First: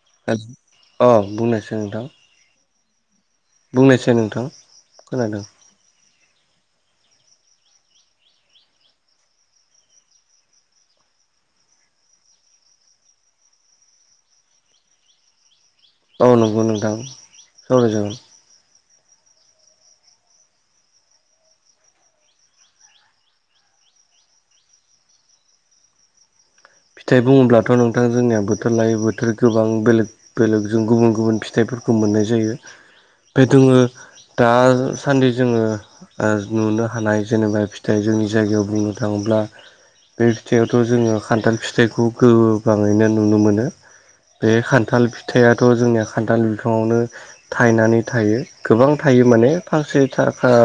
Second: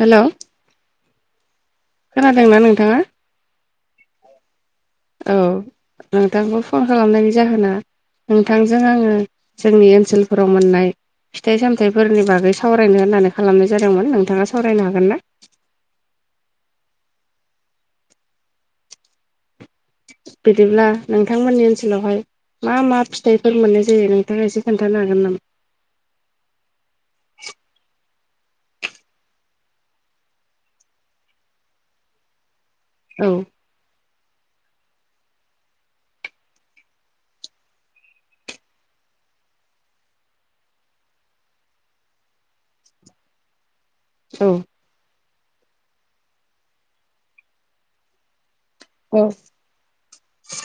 Hello hello औ बुंनोसै नोंथां खोनादोंना नोंथाङा बुंनायसै नोंथां औ खोनादों नोंथांखौ फन खालामनायनि जाहोना नोंथांजों आङो जोंनि ओनसोलफोराव मोननाय फिथाइ सामथाइफोरनि बागै सावरायनो होननानै खालामनाय जादोंमोन नोंथाङा सावरायनो हागोन ना औ नंगौ नोंथां सावरायजागोन बिदिब्ला नोंथांमोननि ओनसोलावहाय मा मा फिथाइफोर मोननाय जायो नोंथाङा एसे खोन्थानो हागोन नामा फिथाइ बुङोब्लाथ' नोंथां जोंनिया बोथोर लायै बोथोर गोबां बेलेग बेलेग जों गुबुन गुबुन फिथाइफोरखौ मोननाय जायो औ ओमफ्राय दोङो दासान्दि जोङो नुनो हानाय जेनेबा फिथाइ जोंनि जायगायाव बुंनो थाङोब्ला बे फिथायावथ' जोङो खान्थाल फिथाइखौ गोबाङैनो नुनो मोनो औ बेथ खान्थाल फिथाइआथ' जोंनिया खान्थाल बिफाङावनो थायनानै थायो गोबां औ थायो माने फांसे थाखा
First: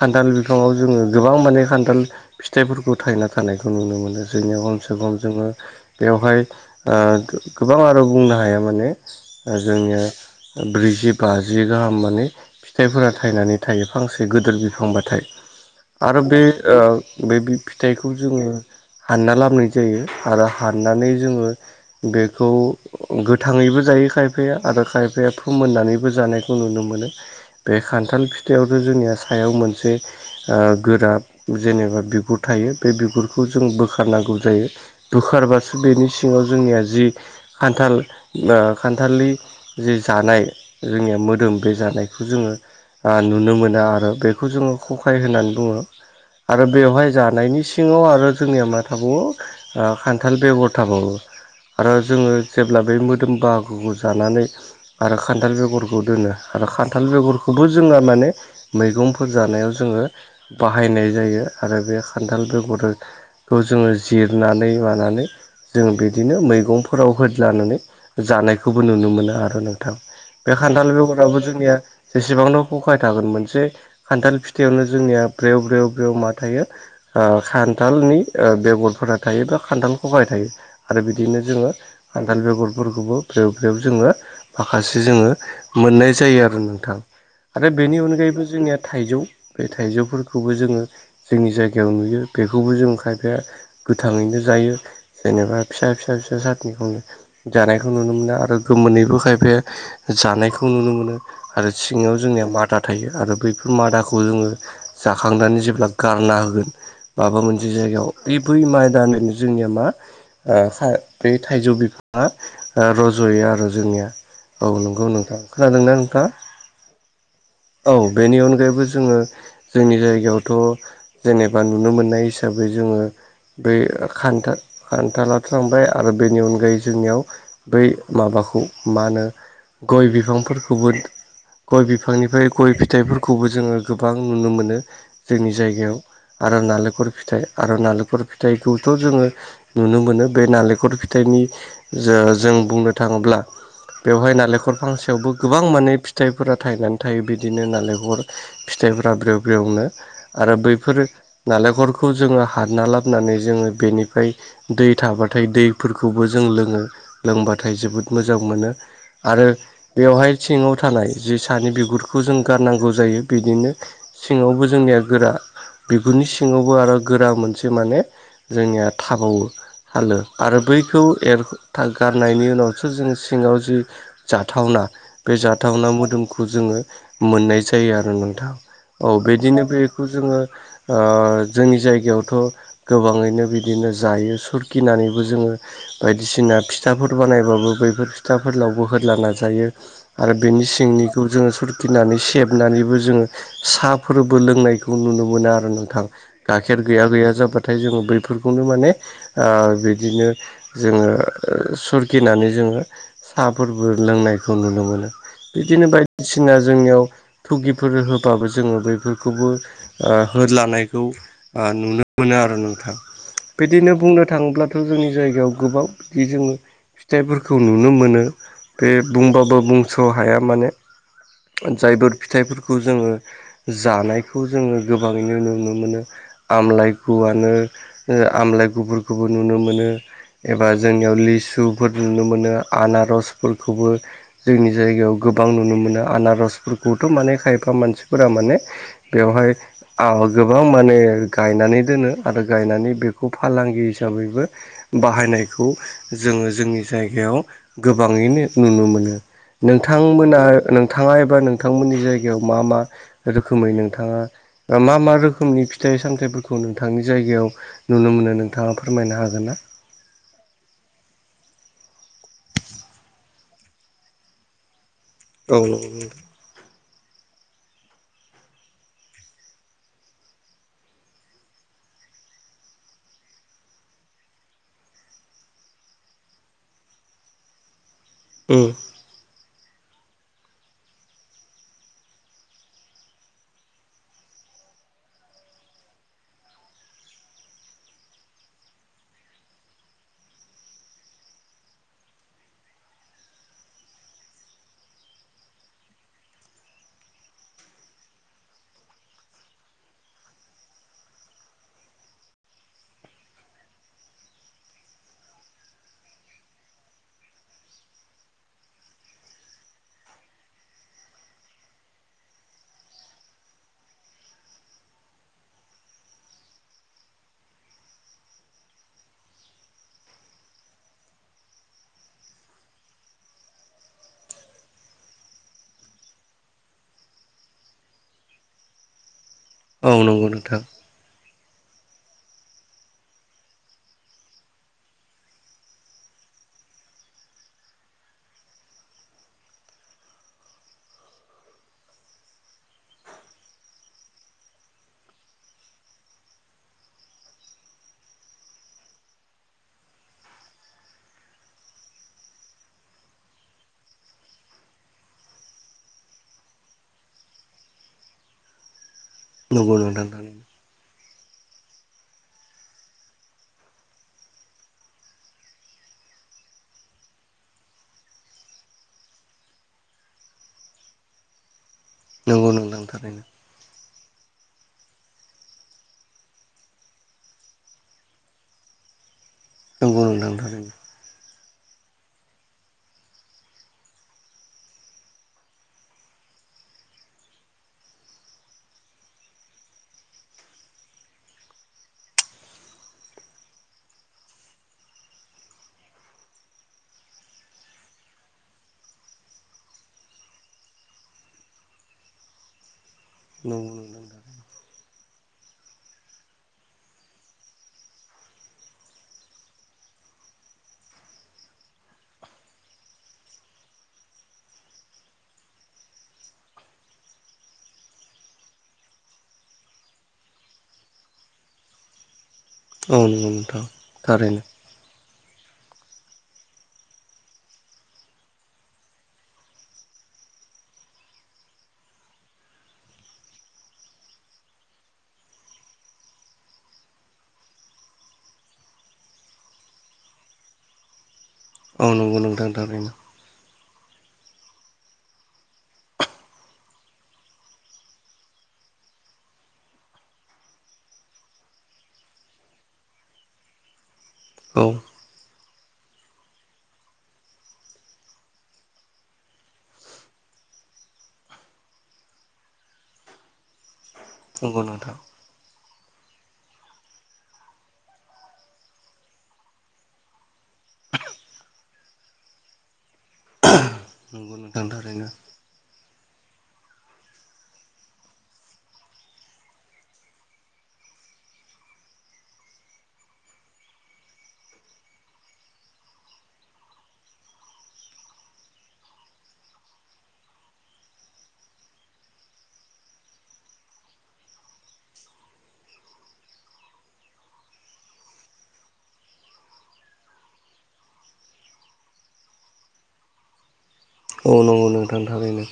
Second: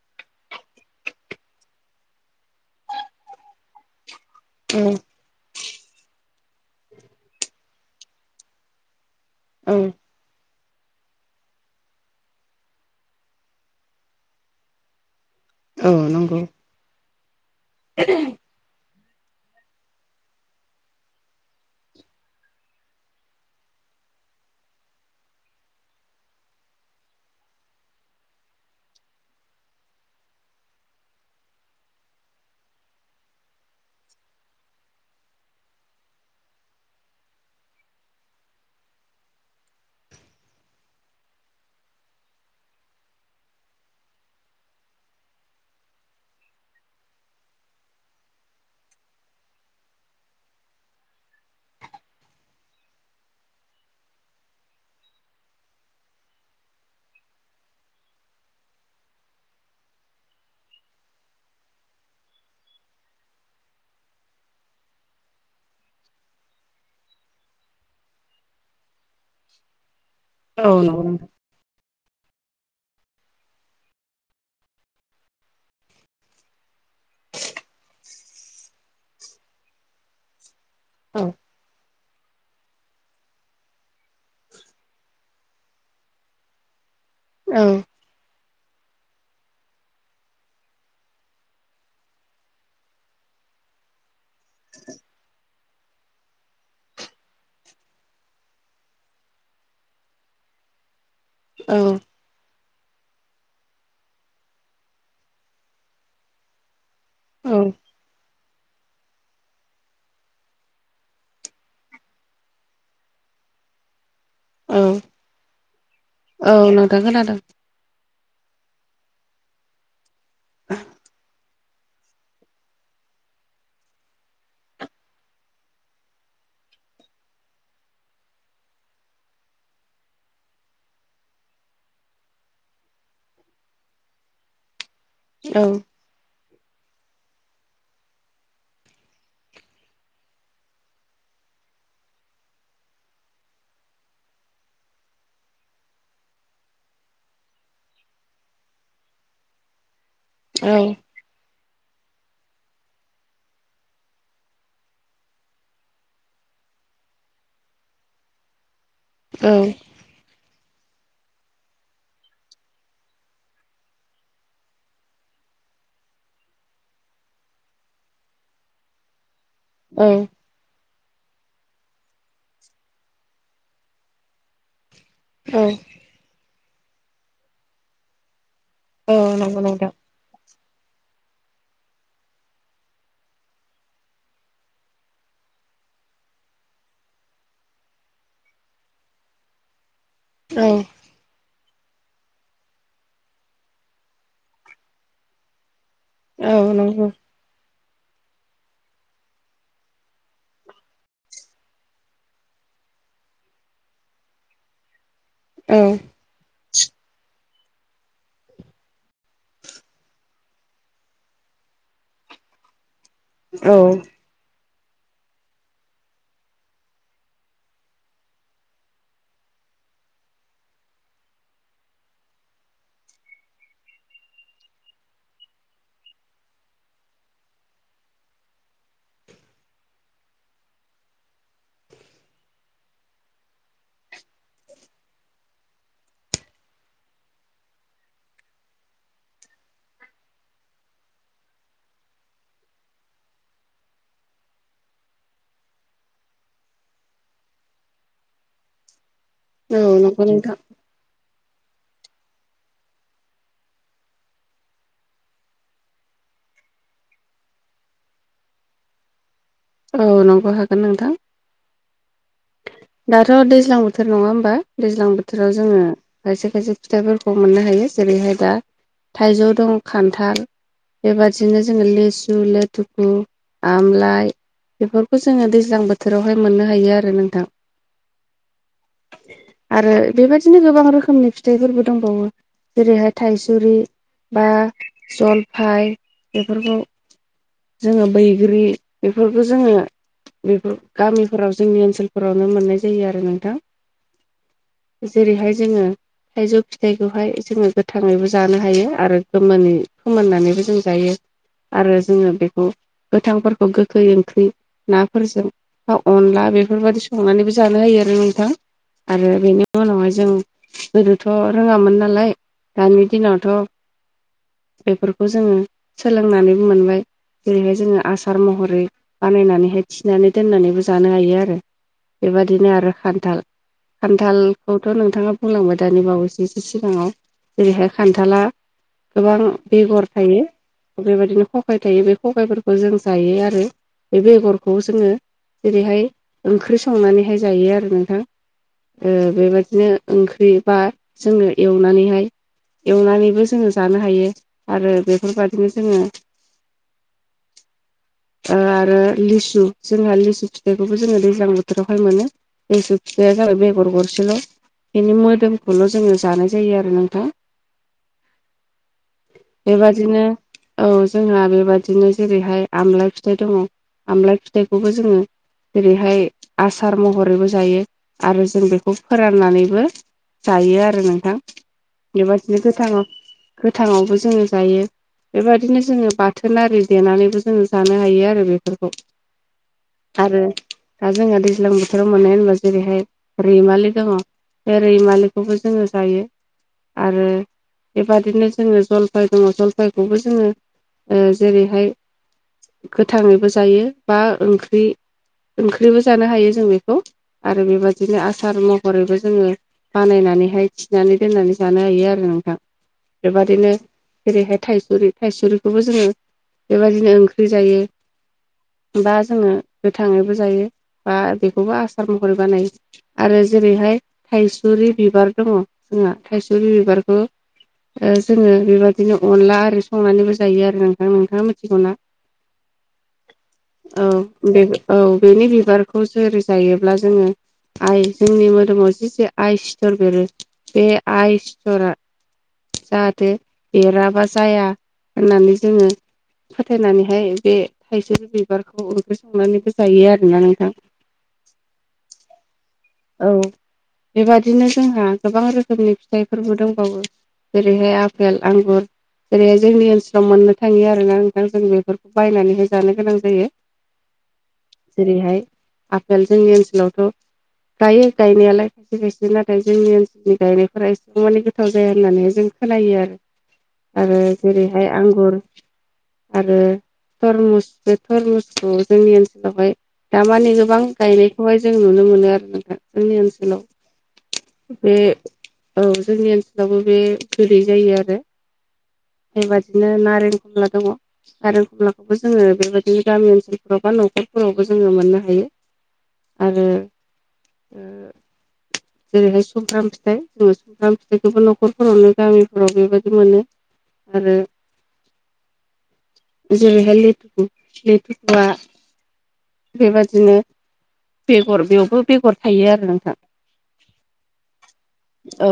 खान्थाल बिफाङाव जोङो गोबां माने खान्थाल फिथाइफोरखौ थायना थानायखौ नुनो मोनो जोंनिया खमसे औ खम जोङो बेवहाय गोबां आरो बुंनो हाया माने औ जोंनिया ब्रैजि बाजि गाहाम माने फिथाइफोरा थायनानै थायो फांसे गदोर बिफांबाथाय औ आरो नंगौ बे बे फिथाइखौ जोङो हानना लाबोनाय जायो आरो हाननानै जोङो बेखौ गोथाङैबो जायो खायफाया आरो खायफाया फोमोननानैबो जानायखौ नुनो मोनो बे खान्थाल फिथायावथ' जोंनिया सायाव मोनसे गोरा जेनेबा बिगुर थायो बे बिगुरखौ जों बोखारनांगौ जायो बुखारबासु बेनि सिङाव जोंनिया जि खान्थाल खान्थालि जे जानाय जोंनिया मोदोम बे जानायखौ जोङो नुनो मोनो आरो बेखौ जोङो खखाय होननानै बुङो आरो बेवहाय जानायनि सिङाव आरो जोंनिया मा थाबावो खान्थाल बेबहथाबावो आरो जोङो जेब्ला बे मोदोम बाहागोखौ जानानै आरो खान्थाल बेगरखौ दोनो आरो खान्थाल बेगरखौबो जोंहा माने मैगंफोर जानायाव जोङो बाहायनाय जायो आरो बे खान्थाल बेगरजों खौ जोङो जिरनानै मानानै जों बिदिनो मैगंफोराव होदलानानै जानायखौबो नुनो मोनो आरो नोंथां बे औ खान्थाल नंगौ नोंथां बेगराबो जोंनिया जेसेबांन' खखाय थागोन मोनसे खान्थाल फिथायावनो जोंनिया ब्रेव ब्रेव ब्रेव मा थायो खान्थालनि बेगरफोरा थायो बा खान्थाल खहबाय थायो आरो औ बिदिनो जोङो खान्थाल बेगरफोरखौबो फ्रेब फ्रेब जोङो माखासे जोङो मोननाय जायो आरो नोंथां औ आरो बेनि अनगायैबो जोंनिया थाइजौ बे थाइजौफोरखौबो जोङो जोंनि जायगायाव नुयो बेखौबो जों खायफाया गोथाङैनो जायो जेनेबा फिसा फिसा फिसा सारनिखौनो जानायखौ नुनो मोनो आरो गोमोनैबो खायफाया जानायखौ नुनो मोनो आरो औ सिङाव जोंनिया मादा थायो आरो बैफोर मादाखौ जोङो जाखांनानै जेब्ला गारना होगोन माबा औ मोनसे जायगायाव बे बुइ माइ दानरनो जोंनिया मा बे थाइजौ बिफाङा रज'यो आरो जोंनिया औ नंगौ नोंथां खोनादों ना नोंथाङा? औ नोंथां‌ खोनादों। औ बेनि अनगायैबो जोङो जोंनि जायगायावथ' जेनेबा बा नुनो मोननाय हिसाबै जोङो बै खान्था खान्थालाथ थांबाय आरो बेनि अनगायै जोंनियाव बै माबाखौ मा होनो गय बिफांफोरखौबो गय बिफांनिफ्राय गय फिथाइफोरखौबो जोङो गोबां नुनो मोनो। जोंनि औ जायगायाव आरो नालेंखर फिथाइ आरो नालेंखर फि फिथाइखौथ' जोङो नुनो मोनो बे नालेंखर फिथाइनि ज जों बुंनो थाङोब्ला बेवहाय नालेंखर फांसेयावबो गोबां माने फिथाइफोरा थायनानै थायो बिदिनो नालेंखर फिथाइफोरा ब्रेव ब्रेवनो आरो बैफोर नालेंखलखौ जोङो हारना ला नानै जोङो बेनिफ्राय दै थाबाथाय दैफोरखौबो जों लोङो लोंबाथाय जोबोद मोजां मोनो। आरो औ बेवहाय सिङाव थानाय जि सानि बिगुरखौ जों गारनांगौ जायो बिदिनो सिङावबो जोंनिया गोरा बिगुरनि सिङावबो आरो गोरा मोनसे जि माने जोंनिया थाबावो औ हालो आरो बैखौ एर गारनायनि उनावसो जोो सिङाव जि जाथावना बे औ जाथावना मोदोमखौ जोङो मोननाय जायो आरो नोंथां। औ नंगौ बिदिनो नोंथां बेखौ जोङो जोंनि जायगायावथ' गोबाङैनो बिदिनो जायो सोरगिनानैबो जोङो बायदिसिना फिथाफोर बानायबाबो बैफोर फिथाफोरलावबो हला नाजायो। आरो औ बेनि सिंनिखौ जोङो स गिनानै सेबनानैबो जोङो साहाफोरबो लोंनायखौ नुनो मोनो आरो नोंथां। औ गाइखेर नंगौ गैया गैया जाबाथाय जोङो बैफोरखौनो माने बिदिनो जोङो सोरगिनानै जोङो साहाफोरबो लोंनायखौ नुनो मोनो। औ बिदिनो बायदिसिना जोंनियाव थुगिफोर होबाबो जोङो बेफोरखौबो हो लानायखौ नुनो मोन मोनो आरो नोंथां औ बिदिनो बुंनो थाङोब्लाथ' जोंनि जायगायाव गोबाव बिदि जोङो फिथाइफोरखौ नुनो मोनो बे बुंबाबो बुंस' हाया माने जायफोर फिथाइफोरखौ जोङो जानायखौ जोङो गोबाङैनो नुनो मोनो आमलाइ गुवनो आमलााय गुुरखौबो नुनो मोनो। एबा जोंनियाव लिसुफोर नुनो मोनो आनारसफोरखौबो जोंनि जायगायाव गोबां नुनो मोनो आनारसफोरखौथ' माने खायफा मानसिफोरा माने बेवहाय गोबां माने गायनानै दोनो आरो गायनानै बेखौ फालांगि हिसाबैबो बाहायनायखौ जोङो जोंनि जायगायाव गोबाङैनो नुनो मोनो। नंगौ नोंथांमोना नोंथां नोंथाङा एबा नोंथांमोननि जायगायाव मा मा रोखोमै नोंथाङा मा मा रोखोमनि फिथाइ सामथाइ खौ नोंथांनि जायगायाव नुनो मोनो नोंथाङा फोरमायनो हागोन ना? औ नंबो हागोन नोंथां। दाथ' दैज्लां बोथोर नङा होमबा दैज्लां बोथोराव औ जोङो नंगौ नोंथां खायसे खायसे फिथाइफोरखौ मोननो हायो जेरैहाय दा थाइजौ दं खान्थाल बेबादिनो जोङो लिसु लेथुफु आमलाय बेफोरखौ जोङो दैज्लां बोथोरावहाय मोननो हायो आरो नोंथां। ओम। आरो बेबायदिनो गोबां रोखोमनि फिथाइफोरबो दंबावो जेरैहाय थाइसुरि बा जलफाय बेफोरखौ जोङो बैग्रि बेफोरखौ जोङो बेफोर गामिफोराव जोंनि ओनसोल फरावनो मोननाय जायो आरो नोंथां जेरैहाय जोङो थाइजौ फिथाइखौहाय जोङो गोथाङैबो जानो हायो आरो गोै फोमोननानैबो जों जायो आरो जोङो बेखौ गोथांफोरखौ गोखै ओंख्रि नाफोरजों बा अनला बेफोरबायाददि संनानैबो जानो हायो आरो नोंथां आरो बेनि उनावहाय जों गोदोथ' रोङामोन नालाय दानि दिनावथ' बेफोरखौ जोङो सोलोंनानै मोनबाय जेरैहाय जोङो आसार महरै बानायनानैहाय थिनानै दोननानैबो जानो हायो आरो बेबदिनो आरो खान्थाल खान्थालखौथ' नोंथाङा बुंलांबाय दानि बावैसो एसो सिगाङाव जेरैहाय खान्थाला गोबां उम औ बेगर नंगौ थायो बेबायदिनो खगाय थायो बे खगायफोरखौ जों जायो आरो बे बेगरखौ जोङो जेरैहाय ओंख्रि संनानैहाय जायो आरो नोंथां ओ बेबादिनो ओंख्रि बा जोंङो एवनानैहाय एवनानैबो जोङो जानो हायो आरो बेफोरबादिनो जोङो आरो लिसु जोंहा लिसु फिथाइखौबो जोङो दैज्लां बोथोर केटावहाय मोनो बे सिसु फिथाया जाबाय बेगर गरसेल' बेनि मोदोमखौल' जोङो जानाय जायो आरो नोंथां नोंथां बेबादिनो औ जोंहा बेबादिनो जेरैहाय आमलाय फिथाइ दङ आमलाय फिथाइखौबो जोङो जेरैहाय आसार महरैबो जायो आरो जों बेखौ फोराननानैबो जायो आरो नोंथां नंगौ बेबादिनो नोंथां गोथाङाव थारैनो गोथाङावबो जोङो जायो बेबायदिनो जोङो बाथोन आरि देनानैबो जोङो जानो हायो आरो बेफोरखौ नंगौ आरो नोंथां थारैनो दा जोहा दैज्लां बोथोराव मोननाय होनबा जेरैहाय रैमालि दङ बे रैमालिखौबो जोङो जायो आरो बेबादिनो जोङो जलफाय दङ जलफायखौबो जोङो जेरैहाय गोथाङैबो जायो बा ओंख्रि ओंख्रिबो जानो हायो जों बेखौ आरो बेबादिनो आसार महरैबो जोङो बानायनानैहाय थिनानै दोननानै जानो हायो आरो नोंथां नंगौ नोंथां थारैनो नंगौ बेबाददिनो नोंथां जेरैहाय थायसुरि थाइसुरिखौबो जोङो बेबायदिनो ओंख्रि जायो। बा जोङो गोथाङैबो जायो बा बेखौबो आसार महरै बानायो। आरो जेरैहाय थाइसुरि बिबार दङ जोंहा थाइसुरि बिबारखौ जोङो बेबाददिनो अनला आरि संनानैबो जायो आरो नोंथां नोंथाङा मिथिगौना औ नंगौ नोंथां औ थारैनो बे औ बेनि बिबारखौ सोर जायोब्ला जोङो आइ जोंनि मोदोमाव जे आइ सिथर बेरो बे आइ सिथरा जाहाथे एराबा जाया होननानै जोङो फोथायनानैहाय बे थाइसे बिबारखौ ओंख्रि संनानैबो जायो आरोना नोंथां औ नंगौ नोंथां थारैनो औ बेबादिनो जोंहा गोबां रोखोमनि फिथाइफोरबो दंबावो जेरैहाय आफेल आंगुर जेरैहाय जोंनि ओनसोलाव मोननो थाङियो आरोना नोंथां जों बेफोरखौ बायनानैहाय जानो गोनां जायो। [inaudible] औ जेरैहाय आफेल जोंनि ओनसोलावथ' गायो गायनायालाय खायसे खायसे नाथाय जोंनि ओनसोलनि गायनायफोरा एसेबां माने गोथाव जाया होननानैहाय जों सोलायो आरो आरो जेरैहाय आंगुर आरो थरमुस बे थरमुसखौ जोंनि ओनसोलावहाय दामाने गोबां गायनायखौहाय जों नुनो मोनो आरो नोंथां जोंनि ओनसोलाव बे औ जोंनि ओनसोलावबो बे जोरै जायो आरो बेबादिनो नारें खमला दङ खारें खमलाखौबो जोङो बेबायदिनो गामि ओनसोलफोराव बा न'खरफोरावबो जोङो मोननो हायो। आरो जेरैहाय सुमफ्राम फिथाइ जों सुमफ्राम फिथाइखौबो न'खरफोरावनो गामिफोराव बेबायदि मोनो आरो जेरैहाय लेथु लेथुआ बेबादिनो बेगर बेयावबो बेगर थायो आरो नोंथां औ नंगौ नोंथांनि थारैनो औ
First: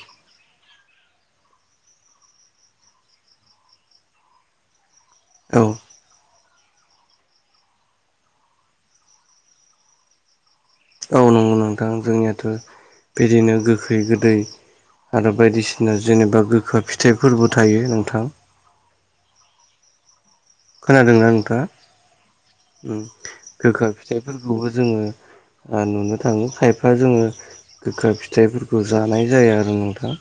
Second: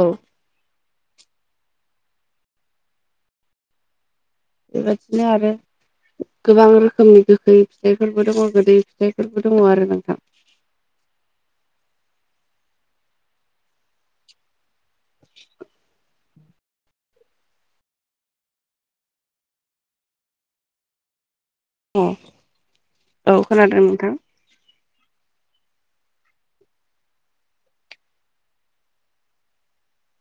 बेबायदिनो आरो औ गोबां रोखोमनि गोखै फिथाइफोरबो दङ गोदै फिथाइफोरबो दङ आरो नोंथां औ नंगौ नोंथां जोंनियाथ' बिदिनो गोखै गोदै आरो बायदिसिना जेनेबा गोखाो फिथाइफोरबो थायो नोंथां खोनादोंना नोंथाङा अ उम औ खोनादों गोखा नोंथां फिथाइफोरखौबो जोङो नुनो थाङो खायफा जोङो गोखा फिथाइफोरखौ जानाय जाया आरो नोंथाङा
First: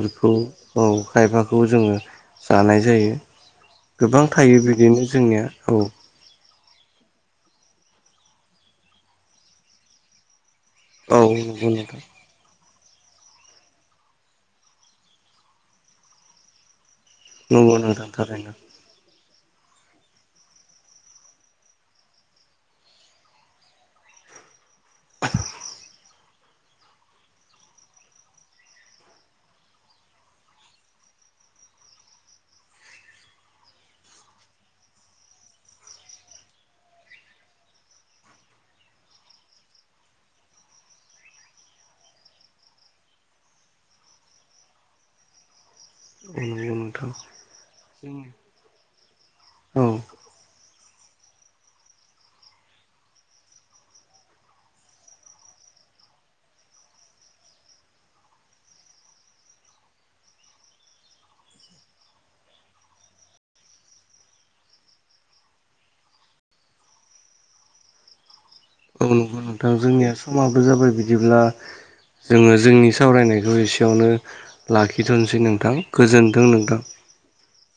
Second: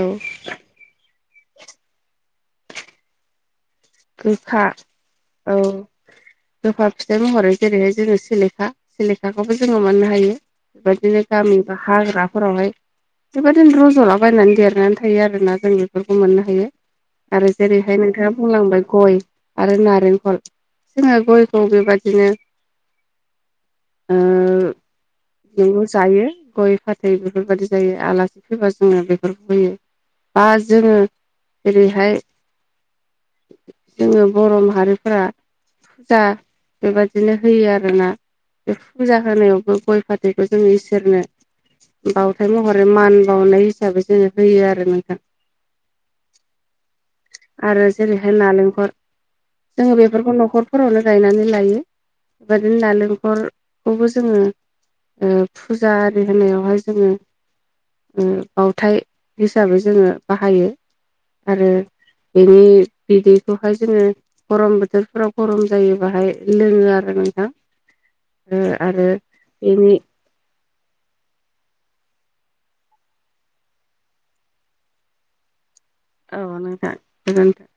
औ औ खायफाखौ जोङो जानाय जायो गोबां थायो गोखा बिदिनो जोंनिया औ गोखा फिथाइ महरै जेरैहाय जोङो सिलेखा सिलेखाखौबो जोङो मोननो हायो औ बदिनो नंगौ गामिनि नोंथां हाग्रा फोरावहाय बेबायदिनो रज'लाबायायनानै देरनानै थायो आरोना जों बेफोरखौ मोननो हायो आरो नंगौ जेरैहाय नोंथां नोंथाङा थारैनो बुंलांबाय गय आरो नारेंखल जोङो गयखौ बेबादिनो ओ नोंगौ जायो गय फाथै बेफोरबायदि जायो आलासि फैबा जोङो बेफोरखौ होयो। बा जोङो जेरैहाय जोङो बर' माहारिफोरा फुजा बेबायदिनो होयो आरोना बे फुजा होनायावबो गय फाथैखौ जों इसोरनो बावथाय महरै मान बावनाय हिसाबै जोङो होयो आरो नोंथां बेनो नोंथां नालेंखल औ जोङो बेफोरखौ न'खरफोरावनो गायनानै लायो बेबदिनो नारेंखरखौबो जोङो फुजा आरि होनायावहाय जोङो बावथाय हिसाबै जोङो बाहायो आरो बेनि बिदैखौहाय जोङो गरम बोथोरफोराव गरम जायो बाहाय लोङो आरो नोंथां औ आरो नंगौ नोंथां बेनि जोंनिया समाबो जाबाय बिदिब्ला जोङो जोंनि सावरायनायखौ एसेयावनो लाखिथ'सै नोंथां औ नोंथां गोजोनथों